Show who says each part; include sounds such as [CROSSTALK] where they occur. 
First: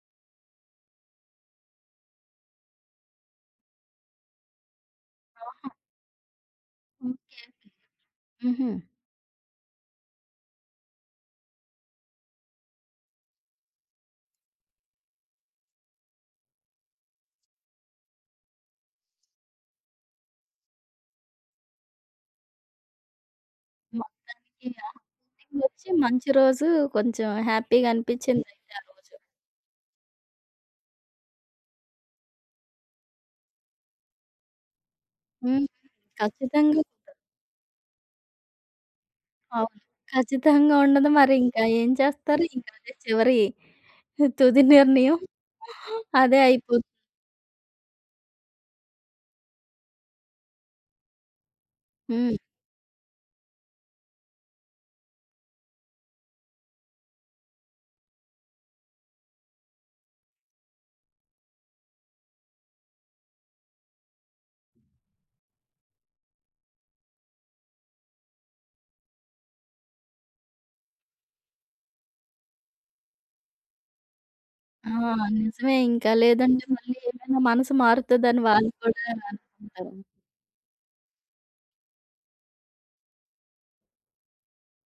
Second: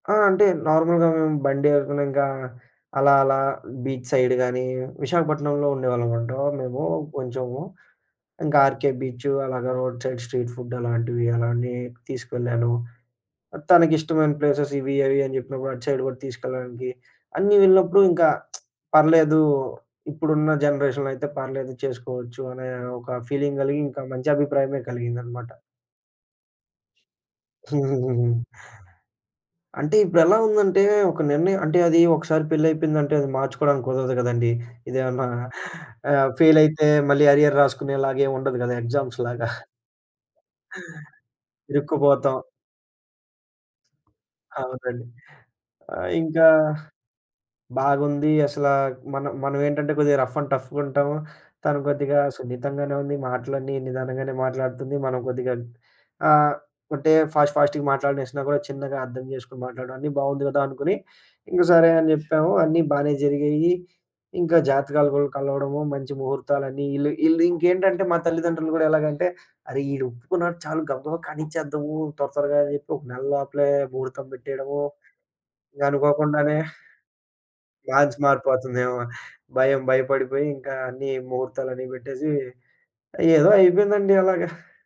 Speaker 1: ఆ! అంటే నార్మల్‌గా బండి ఏసుకునింకా అలా అలా బీచ్ సైడ్ గానీ విశాఖపట్నంలో
Speaker 2: ఆహా!
Speaker 1: ఉండేవాళ్ళమన్నమాట మేము
Speaker 2: ఓకే.
Speaker 1: కొంచెము ఇంకా
Speaker 2: హుహు.
Speaker 1: 'ఆర్‌కే బీచు' అలాగ రోడ్ సైడ్ స్ట్రీట్ ఫుడ్ అలాంటివి అలానే తీసుకెళ్ళాను. తనకిష్టమైన ప్లేసెస్ ఇవి అవి అని చెప్పినప్పుడు అటు సైడ్ కూడా తీసుకెళ్లడానికి అన్నీ ఎళ్ళినప్పుడు ఇంకా [SMACKS LIPS] పర్లేదు ఇప్పుడున్న జనరేషన్‌లో అయితే పర్లేదు చేసుకోవచ్చు అనే ఒక ఫీలింగ్ కలిగి ఇంకా మంచి
Speaker 2: మొత్తానికి
Speaker 1: అభిప్రాయమే
Speaker 2: ఆ!
Speaker 1: కలిగిందనమాట.
Speaker 2: [UNINTELLIGIBLE] వచ్చి మంచి రోజు కొంచెం
Speaker 1: హుహుహు.
Speaker 2: హ్యాపీగనిపిచ్చిందయితే ఆ రోజు.
Speaker 1: అంటే ఇప్పుడెలా ఉందంటే ఒక నిర్ణయం అంటే అది ఒకసారి పెళ్లయిపోయిందంటే అది మార్చుకోడానికి కుదరదు కదండీ. ఇదేమన్నా
Speaker 2: హ్మ్.
Speaker 1: ఆహ్,
Speaker 2: ఖచ్చితంగా
Speaker 1: ఫెయిలయితే
Speaker 2: ఇప్పుడు.
Speaker 1: మళ్ళీ అరియర్ రాసుకునేలాగా ఏముండదు కదా ఎగ్జామ్స్‌లాగా. [CHUCKLES]
Speaker 2: అవును. ఖచ్చితంగా ఉండదు. మరి ఇంకా ఏం
Speaker 1: ఇరుక్కుపోతాం.
Speaker 2: చేస్తారు? ఇంకా అదే చివరి తుది
Speaker 1: అవునండి.
Speaker 2: నిర్ణయం
Speaker 1: ఆహ్,
Speaker 2: అదే
Speaker 1: ఇంకా
Speaker 2: అయిపో
Speaker 1: బాగుంది అసల మనం మనమేంటంటే కొద్దిగా రఫ్ అండ్ టఫ్‌గుంటాము. తను కొద్దిగా
Speaker 2: హ్మ్.
Speaker 1: సున్నితంగానే ఉంది మాటలన్నీ నిదానంగానే మాట్లాడుతుంది మనం కొద్దిగా ఆహ్, అంటే ఫాస్ట్ ఫాస్ట్‌గా మాటలనేసినా కూడా చిన్నగా అర్థం చేసుకొని మాట్లాడడం అన్నీ బావుంది కదా! అనుకుని ఇంక సరే అని చెప్పాము అన్నీ బానే జరిగాయి. ఇంకా జాతకాలు కూడా కలవడము మంచి ముహూర్తాలన్నీ ఈళ్ళు ఈళ్ళింకేంటంటే మా తల్లిదండ్రులు కూడా ఎలాగంటే అరె! ఈడొప్పుకున్నాడు చాలు గబగబా కనిచ్చేద్దాము. త్వర త్వరగా అని చెప్పి ఒక నెల లోపలే ముహూర్తం పెట్టేయడము
Speaker 2: ఆ! నిజమే. ఇంకా
Speaker 1: అనుకోకుండానే
Speaker 2: లేదంటే మళ్ళీ ఏమైనా మనసు
Speaker 1: మ్యాట్చ్
Speaker 2: మారుతదని వాళ్ళు
Speaker 1: మారిపోతుందేమో
Speaker 2: కూడా
Speaker 1: భయం.
Speaker 2: అనుకుంటరు.
Speaker 1: భయపడిపోయి ఇంకా అన్ని ముహూర్తాలన్ని పెట్టేసి ఏదో అయిపోయిందండి అలాగా.